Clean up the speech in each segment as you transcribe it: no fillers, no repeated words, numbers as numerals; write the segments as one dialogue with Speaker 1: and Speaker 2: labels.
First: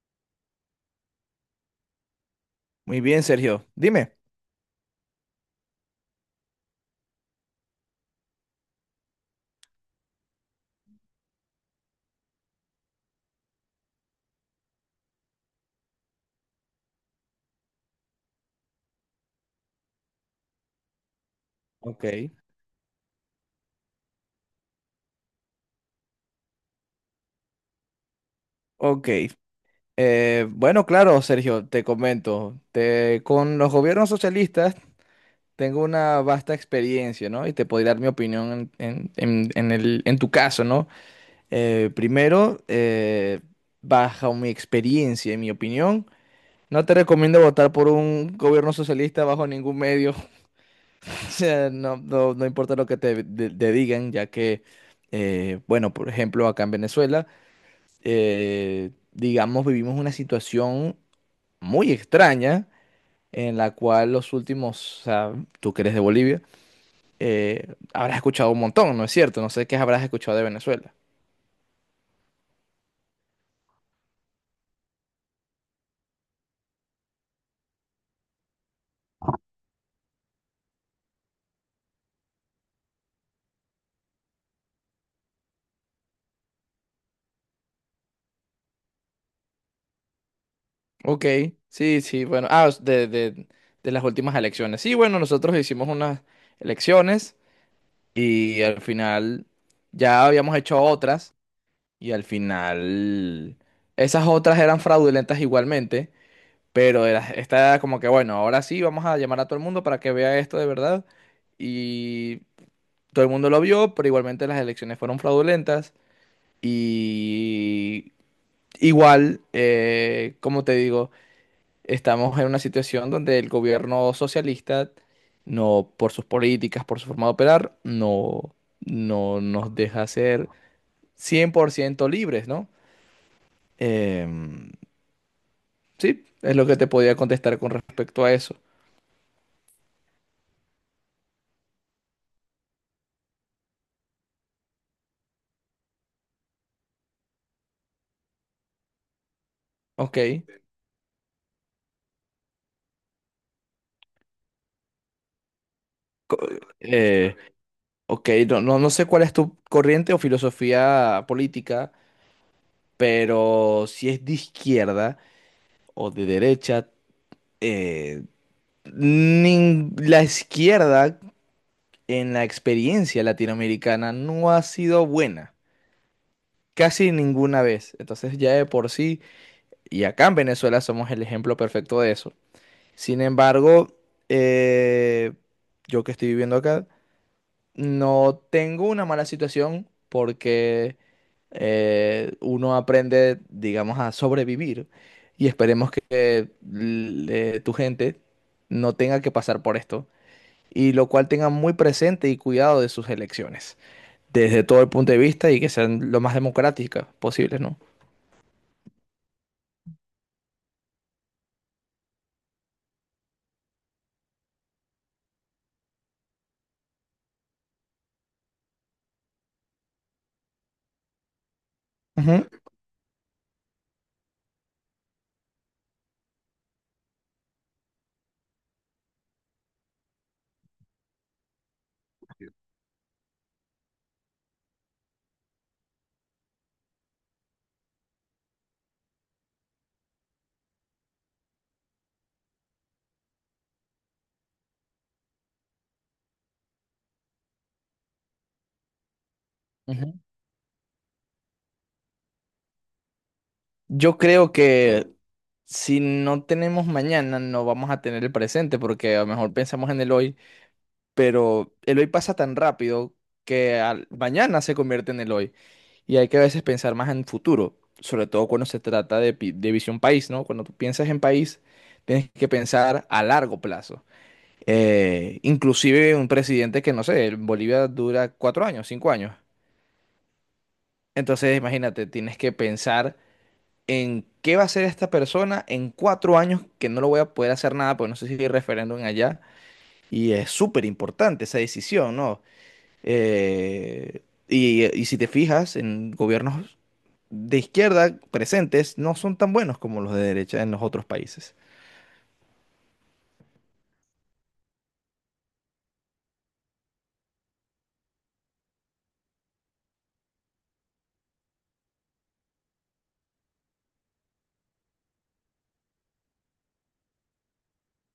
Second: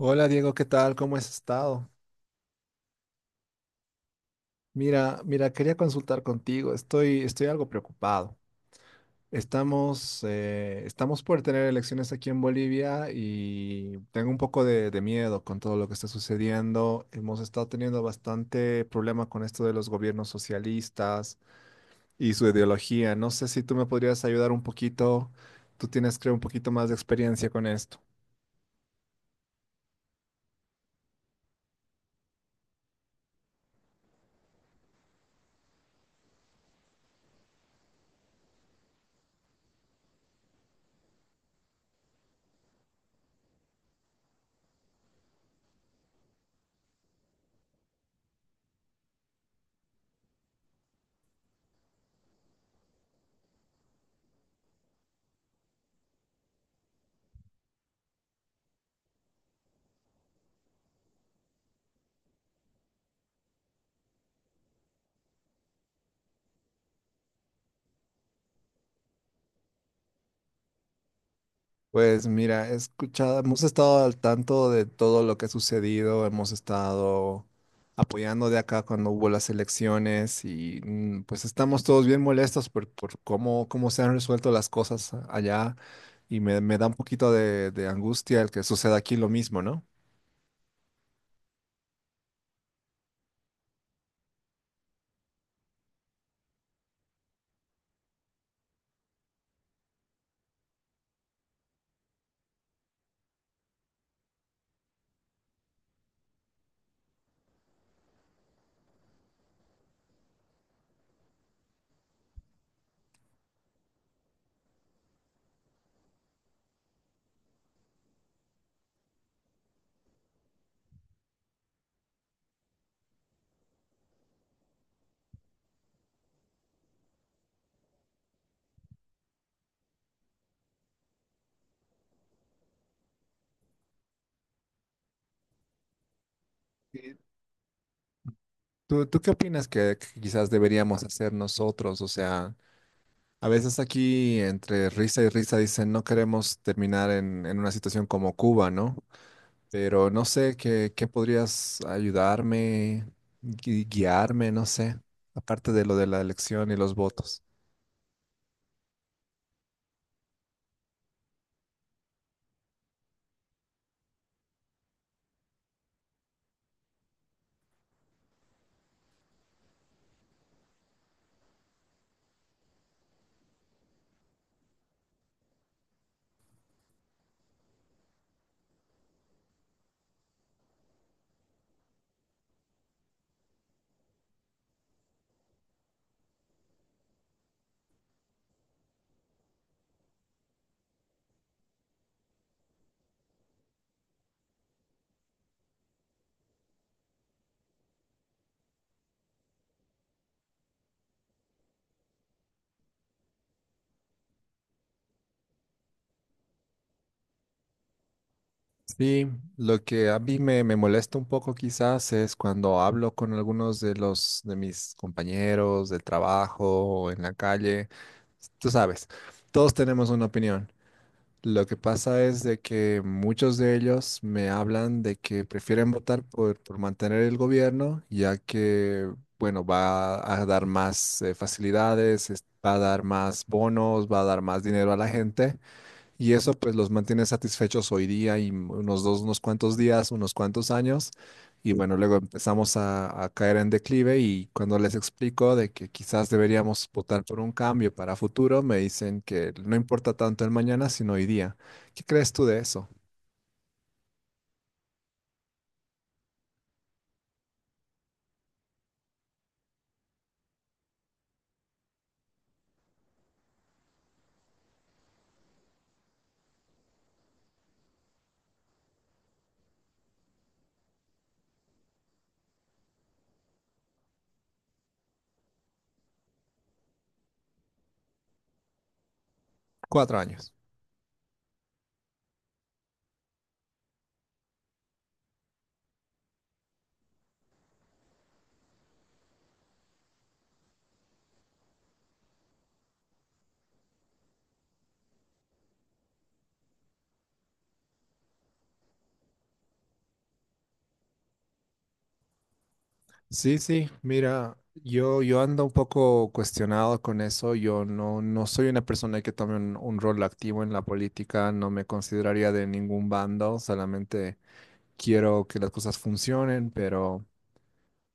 Speaker 1: Hola Diego, ¿qué tal? ¿Cómo has estado?
Speaker 2: Muy bien, Sergio. Dime.
Speaker 1: Mira, quería consultar contigo. Estoy algo preocupado. Estamos por tener elecciones aquí en Bolivia y tengo un poco de miedo con todo lo que está sucediendo. Hemos estado teniendo bastante problema con esto de los gobiernos socialistas
Speaker 2: Ok.
Speaker 1: y su ideología. No sé si tú me podrías ayudar un poquito. Tú tienes, creo, un poquito más de experiencia con esto.
Speaker 2: Ok. Bueno, claro, Sergio, te comento. Con los gobiernos socialistas tengo una vasta experiencia, ¿no? Y te podría dar mi opinión en tu caso, ¿no? Primero, bajo mi experiencia y mi opinión, no te recomiendo votar por un gobierno socialista bajo ningún medio. O sea, no importa lo que te digan, ya que, bueno, por ejemplo, acá en Venezuela. Digamos, vivimos una situación muy extraña en la cual los últimos, o sea, tú que eres de Bolivia, habrás escuchado un montón, ¿no es cierto? No sé qué habrás escuchado de Venezuela.
Speaker 1: Pues mira, he escuchado, hemos estado al tanto de todo lo que ha sucedido, hemos estado apoyando de acá cuando hubo las elecciones y mm, pues estamos todos bien molestos por cómo, cómo se han resuelto las cosas allá y me da un poquito de angustia el que suceda aquí lo mismo, ¿no?
Speaker 2: Ok, sí, sí, bueno, ah, de las últimas elecciones. Sí, bueno, nosotros hicimos unas elecciones y al final ya habíamos hecho otras, y al final esas otras eran fraudulentas igualmente. Está como que, bueno, ahora sí vamos a llamar a todo el mundo para que vea esto de verdad. Y todo el mundo lo vio, pero igualmente las elecciones fueron fraudulentas. Y igual, como te digo, estamos en una situación donde el gobierno socialista, no por sus políticas, por su forma de operar, no, no nos deja ser 100% libres, ¿no? Em, sí, es lo que te podía
Speaker 1: Y
Speaker 2: contestar con respecto a eso.
Speaker 1: ¿Tú qué opinas que quizás deberíamos hacer nosotros? O sea, a veces aquí entre risa y risa dicen no queremos terminar en una situación como Cuba, ¿no? Pero
Speaker 2: Ok.
Speaker 1: no sé qué, qué podrías ayudarme, guiarme, no sé, aparte de lo de la
Speaker 2: Co-
Speaker 1: elección y los
Speaker 2: eh,
Speaker 1: votos.
Speaker 2: ok, no, no, no sé cuál es tu corriente o filosofía política, pero si es de izquierda o de derecha, eh, la izquierda en la experiencia latinoamericana no ha sido buena, casi ninguna vez. Entonces ya de por sí, y acá en Venezuela somos el ejemplo perfecto de eso. Sin embargo, eh, yo que estoy viviendo acá no tengo una mala situación porque uno aprende, digamos, a sobrevivir y esperemos que tu gente no tenga que pasar por esto y lo cual tenga muy presente y cuidado de sus elecciones desde todo el punto de vista y que sean lo más democráticas posibles, ¿no?
Speaker 1: Sí, lo que a mí me molesta un poco quizás es cuando hablo con algunos de los de mis compañeros del trabajo o en la calle. Tú sabes, todos tenemos una opinión. Lo que pasa es
Speaker 2: Ujú.
Speaker 1: de que muchos de ellos me hablan de que prefieren votar por mantener el gobierno, ya que, bueno, va a dar más facilidades, va a dar más bonos, va a dar más dinero a la gente. Y eso pues los mantiene satisfechos hoy día y unos dos, unos cuantos días, unos cuantos años. Y bueno, luego empezamos a caer en declive y cuando les explico de que quizás deberíamos votar por un cambio para futuro, me dicen que no importa
Speaker 2: Ujú.
Speaker 1: tanto el mañana, sino hoy día. ¿Qué crees tú de eso?
Speaker 2: Yo creo que si no tenemos mañana, no vamos a tener el presente porque a lo mejor pensamos en el hoy. Pero el hoy pasa tan rápido que mañana se convierte en el hoy, y hay que a veces pensar más en futuro, sobre todo cuando se trata de, de visión país, ¿no? Cuando tú piensas en país, tienes que pensar a largo plazo. Inclusive un presidente que, no sé, en Bolivia dura cuatro años, cinco años.
Speaker 1: 4 años.
Speaker 2: Entonces, imagínate, tienes que pensar en qué va a hacer esta persona en cuatro años, que no lo voy a poder hacer nada, porque no sé si hay referéndum allá. Y es súper importante esa decisión, ¿no? Eh, y si te fijas, en gobiernos de izquierda presentes no son tan buenos como los de derecha en los otros países.
Speaker 1: Sí, sí, mira, yo ando un poco cuestionado con eso. Yo no, no soy una persona que tome un rol activo en la política, no me consideraría de ningún bando, solamente quiero que las cosas funcionen, pero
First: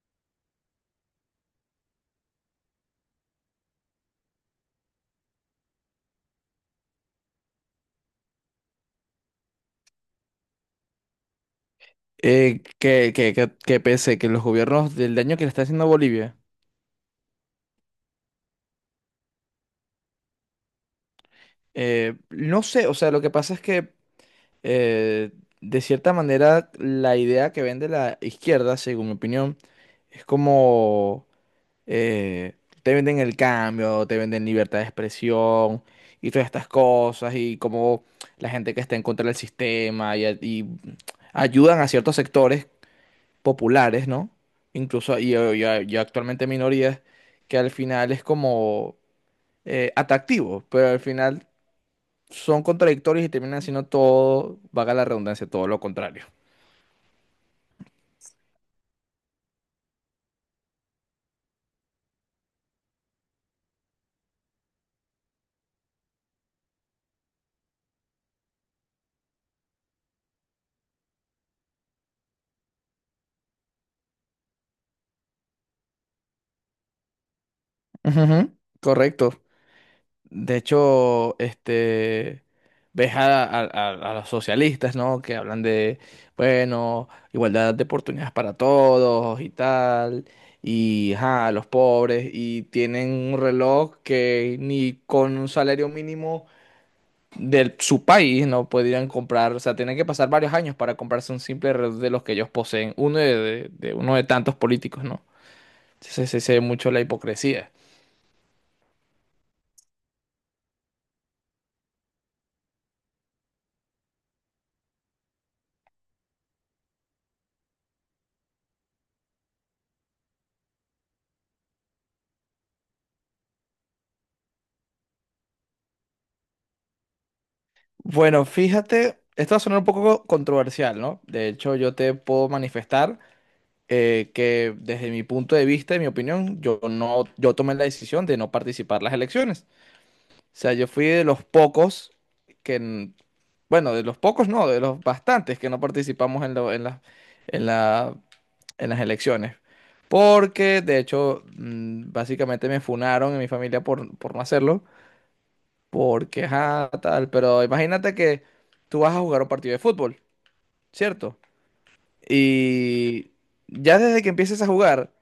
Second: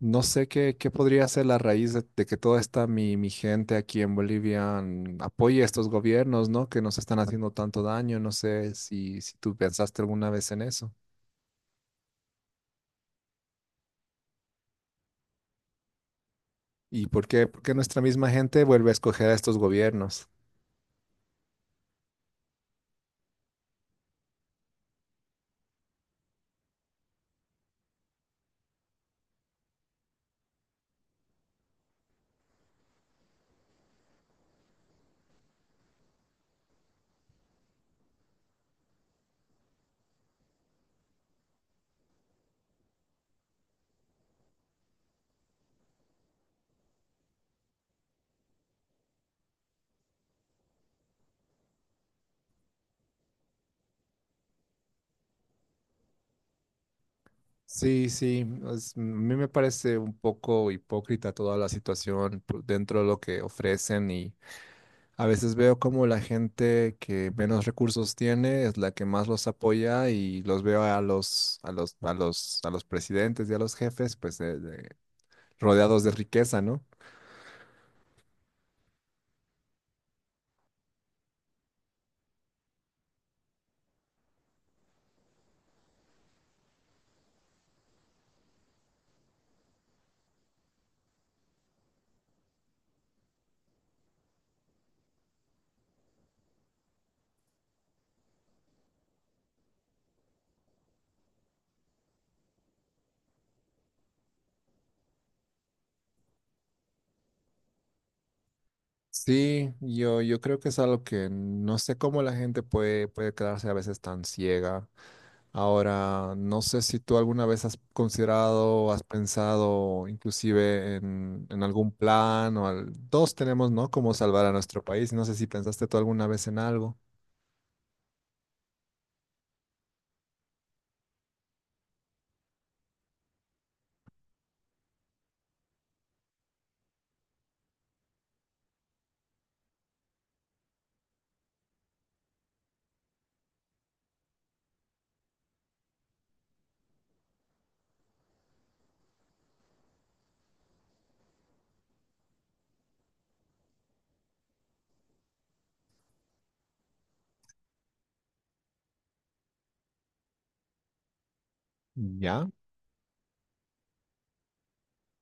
Speaker 1: no sé qué, qué podría ser la raíz de que toda esta mi gente aquí en Bolivia mm, apoye a estos gobiernos, ¿no? Que nos están haciendo tanto daño. No sé si, si tú pensaste alguna vez en eso.
Speaker 2: Que pese que los gobiernos del daño que le está haciendo a Bolivia,
Speaker 1: ¿Y por qué nuestra misma gente vuelve a escoger a estos gobiernos?
Speaker 2: no sé, o sea, lo que pasa es que eh, de cierta manera la idea que vende la izquierda, según mi opinión, es como eh, te venden el cambio, te venden libertad de expresión y todas estas cosas, y como la gente que está en contra del sistema y ayudan a ciertos sectores populares, ¿no? Incluso y, y- y actualmente minorías que al final es como atractivo, pero al final son contradictorios y terminan siendo todo, vaga la redundancia, todo lo contrario.
Speaker 1: Sí, sí, es- a mí me parece un poco hipócrita toda la situación por- dentro de lo que ofrecen y a veces veo como la gente que menos recursos tiene es la que más los apoya y los veo a los, a los, a los, a los presidentes y a los jefes, pues rodeados de riqueza, ¿no?
Speaker 2: Ujú, correcto. De hecho, este, ves a los socialistas, ¿no? Que hablan de, bueno, igualdad de oportunidades para todos y tal, y ajá, a los pobres, y tienen un reloj que ni con un salario mínimo de su país no podrían comprar, o sea, tienen que pasar varios años para comprarse un simple reloj de los que ellos poseen, de uno de tantos políticos, ¿no? Entonces se ve mucho la hipocresía.
Speaker 1: Sí, yo creo que es algo que no sé cómo la gente puede, puede quedarse a veces tan ciega. Ahora, no sé si tú alguna vez has considerado, has pensado inclusive en algún plan o al, todos tenemos, ¿no? Cómo salvar a nuestro país. No sé si pensaste tú alguna vez en algo.
Speaker 2: Bueno, fíjate, esto va a sonar un poco controversial, ¿no? De hecho, yo te puedo manifestar que desde mi punto de vista y mi opinión, yo no, yo tomé la decisión de no participar en las elecciones. O sea, yo fui de los pocos que, n- bueno, de los pocos no, de los bastantes que no participamos en en la, en las elecciones. Porque, de hecho, básicamente me funaron en mi familia por no hacerlo. Porque, ajá, tal, pero imagínate que tú vas a jugar un partido de fútbol, ¿cierto?
Speaker 1: ¿Ya?
Speaker 2: Y ya desde que empieces a jugar,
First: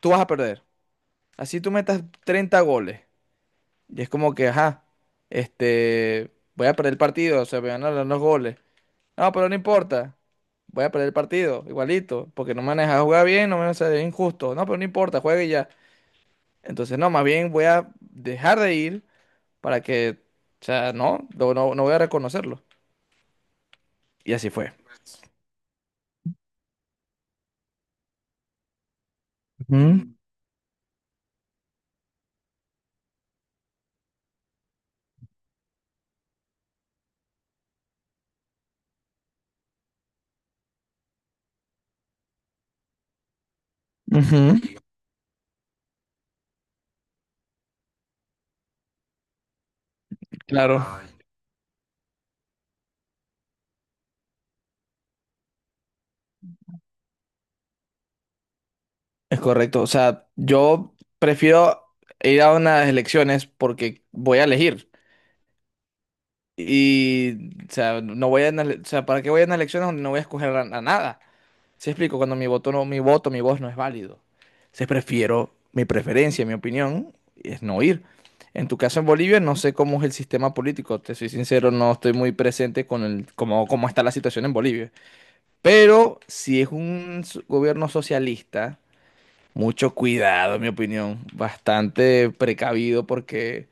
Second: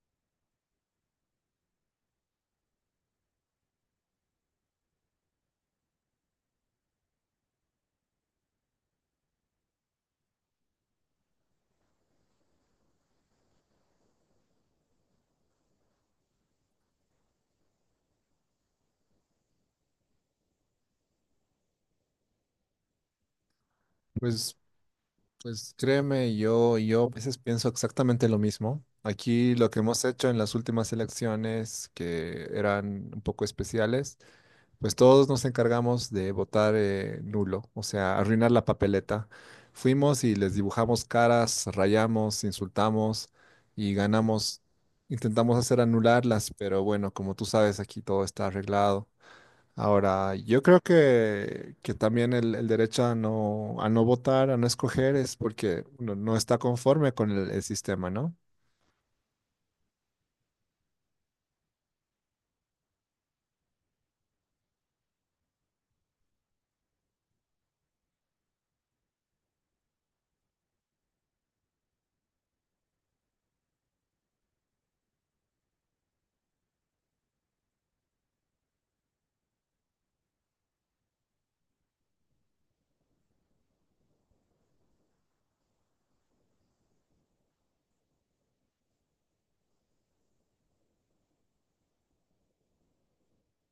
Speaker 2: tú vas a perder. Así tú metas 30 goles. Y es como que, ajá, este, voy a perder el partido, o sea, me van a dar los goles. No, pero no importa. Voy a perder el partido, igualito, porque no me han dejado jugar bien, no me han es injusto. No, pero no importa, juegue ya. Entonces, no, más bien voy a dejar de ir para que, o sea, no, no, no voy a reconocerlo. Y así
Speaker 1: Pues,
Speaker 2: fue.
Speaker 1: pues créeme, yo a veces pienso exactamente lo mismo. Aquí lo que hemos
Speaker 2: Ujú,
Speaker 1: hecho en las últimas elecciones, que eran un poco especiales, pues todos nos encargamos de votar nulo, o sea, arruinar la papeleta. Fuimos y les dibujamos caras, rayamos, insultamos y
Speaker 2: ujú,
Speaker 1: ganamos. Intentamos hacer anularlas, pero bueno, como tú sabes, aquí todo está arreglado. Ahora, yo creo
Speaker 2: claro,
Speaker 1: que también el derecho a no votar, a no escoger, es porque no, no está conforme con el sistema, ¿no?
Speaker 2: es correcto. O sea, yo prefiero ir a unas elecciones porque voy a elegir. Y, o sea, no voy a, unas ele- o sea, ¿para qué voy a unas elecciones donde no voy a escoger a nada? ¿Se explico? Cuando mi voto no, mi voto, mi voz no es válido. Se prefiero, mi preferencia, mi opinión, es no ir. En tu caso en Bolivia, no sé cómo es el sistema político. Te soy sincero, no estoy muy presente con el, cómo, cómo está la situación en Bolivia. Pero si es un gobierno socialista. Mucho cuidado, en mi opinión. Bastante precavido porque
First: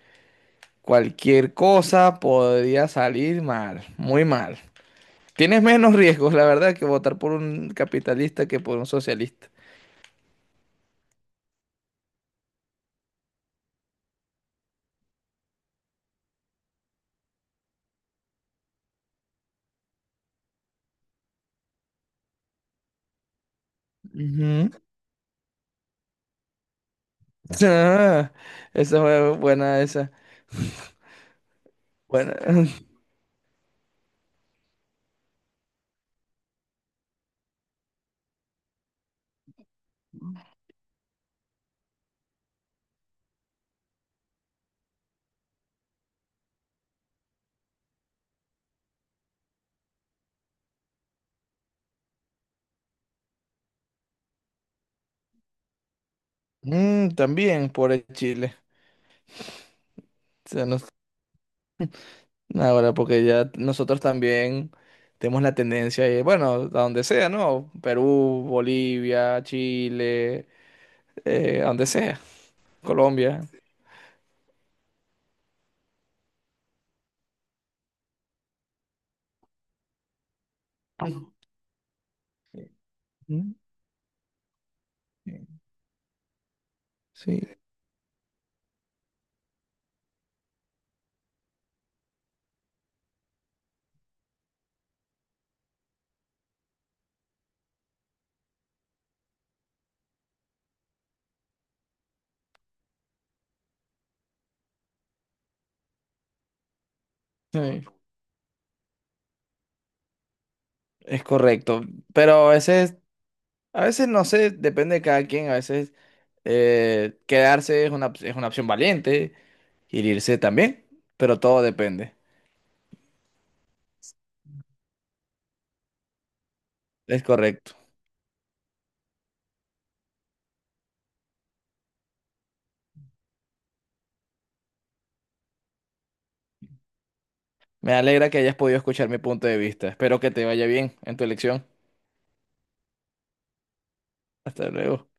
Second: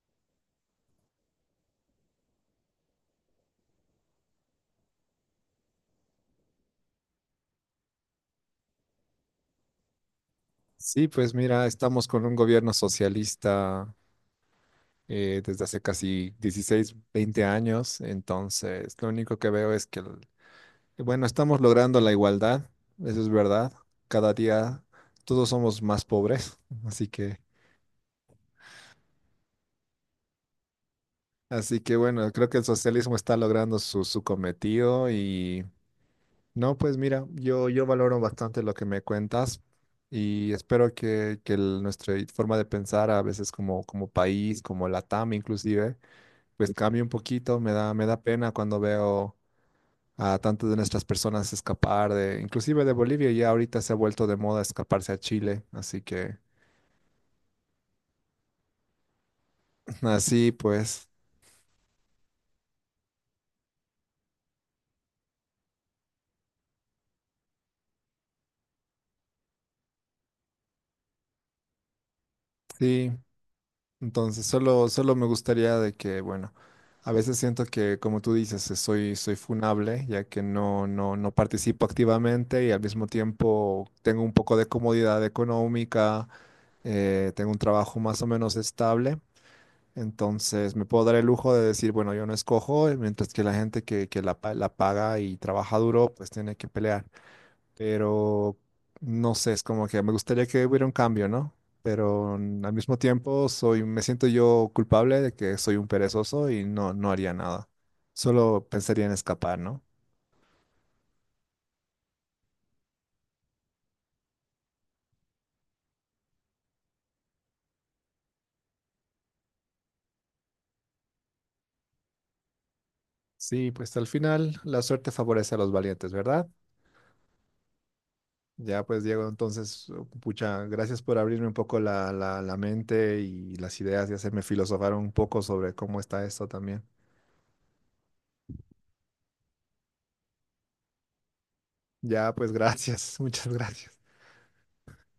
Speaker 2: cualquier cosa podría salir mal, muy mal. Tienes menos riesgos, la verdad, que votar por un capitalista que por un socialista.
Speaker 1: Sí, pues mira, estamos con un gobierno socialista desde hace casi 16 20 años, entonces lo único que veo es que, bueno, estamos logrando la igualdad, eso es verdad, cada
Speaker 2: Ujú.
Speaker 1: día todos somos más pobres, así que,
Speaker 2: Ah, esa fue buena, esa.
Speaker 1: así que bueno,
Speaker 2: Bueno,
Speaker 1: creo que el socialismo está logrando su cometido. No, pues mira, yo valoro bastante lo que me cuentas y espero que nuestra forma de pensar a veces como, como país, como Latam inclusive, pues cambie un poquito. Me da pena cuando veo a tantas de nuestras personas escapar de, inclusive de Bolivia, ya ahorita se ha vuelto de moda escaparse a Chile. Así que,
Speaker 2: también por el Chile. O
Speaker 1: así
Speaker 2: sea, nos-
Speaker 1: pues,
Speaker 2: Ahora, porque ya nosotros también tenemos la tendencia, de, bueno, a donde sea, ¿no? Perú, Bolivia, Chile, a donde sea.
Speaker 1: sí.
Speaker 2: Colombia.
Speaker 1: Entonces, solo, solo me gustaría de que, bueno, a veces siento que, como tú dices, soy, soy funable, ya que no, no, no participo activamente y al mismo
Speaker 2: Sí,
Speaker 1: tiempo tengo un poco de comodidad económica,
Speaker 2: sí,
Speaker 1: tengo un trabajo más o menos estable. Entonces, me puedo dar el lujo de decir, bueno, yo no escojo, mientras que la gente que la, la paga y trabaja duro, pues tiene que pelear, pero no sé, es como que me gustaría que hubiera un cambio, ¿no? Pero mm, al mismo tiempo soy, me siento yo culpable de que soy un perezoso y no, no haría nada. Solo pensaría en escapar, ¿no?
Speaker 2: es correcto. Pero a veces no sé, depende de cada quien. A veces quedarse es es una opción valiente, y irse también, pero todo depende.
Speaker 1: Sí, pues al final la suerte favorece a los valientes, ¿verdad?
Speaker 2: Es correcto.
Speaker 1: Ya pues Diego, entonces, oh, pucha, gracias por abrirme un poco la, la, la mente y las ideas y hacerme filosofar un poco sobre cómo está esto también.
Speaker 2: Me alegra que hayas podido escuchar mi punto de vista. Espero que te vaya bien en tu elección.
Speaker 1: Ya pues gracias, muchas gracias.
Speaker 2: Hasta luego.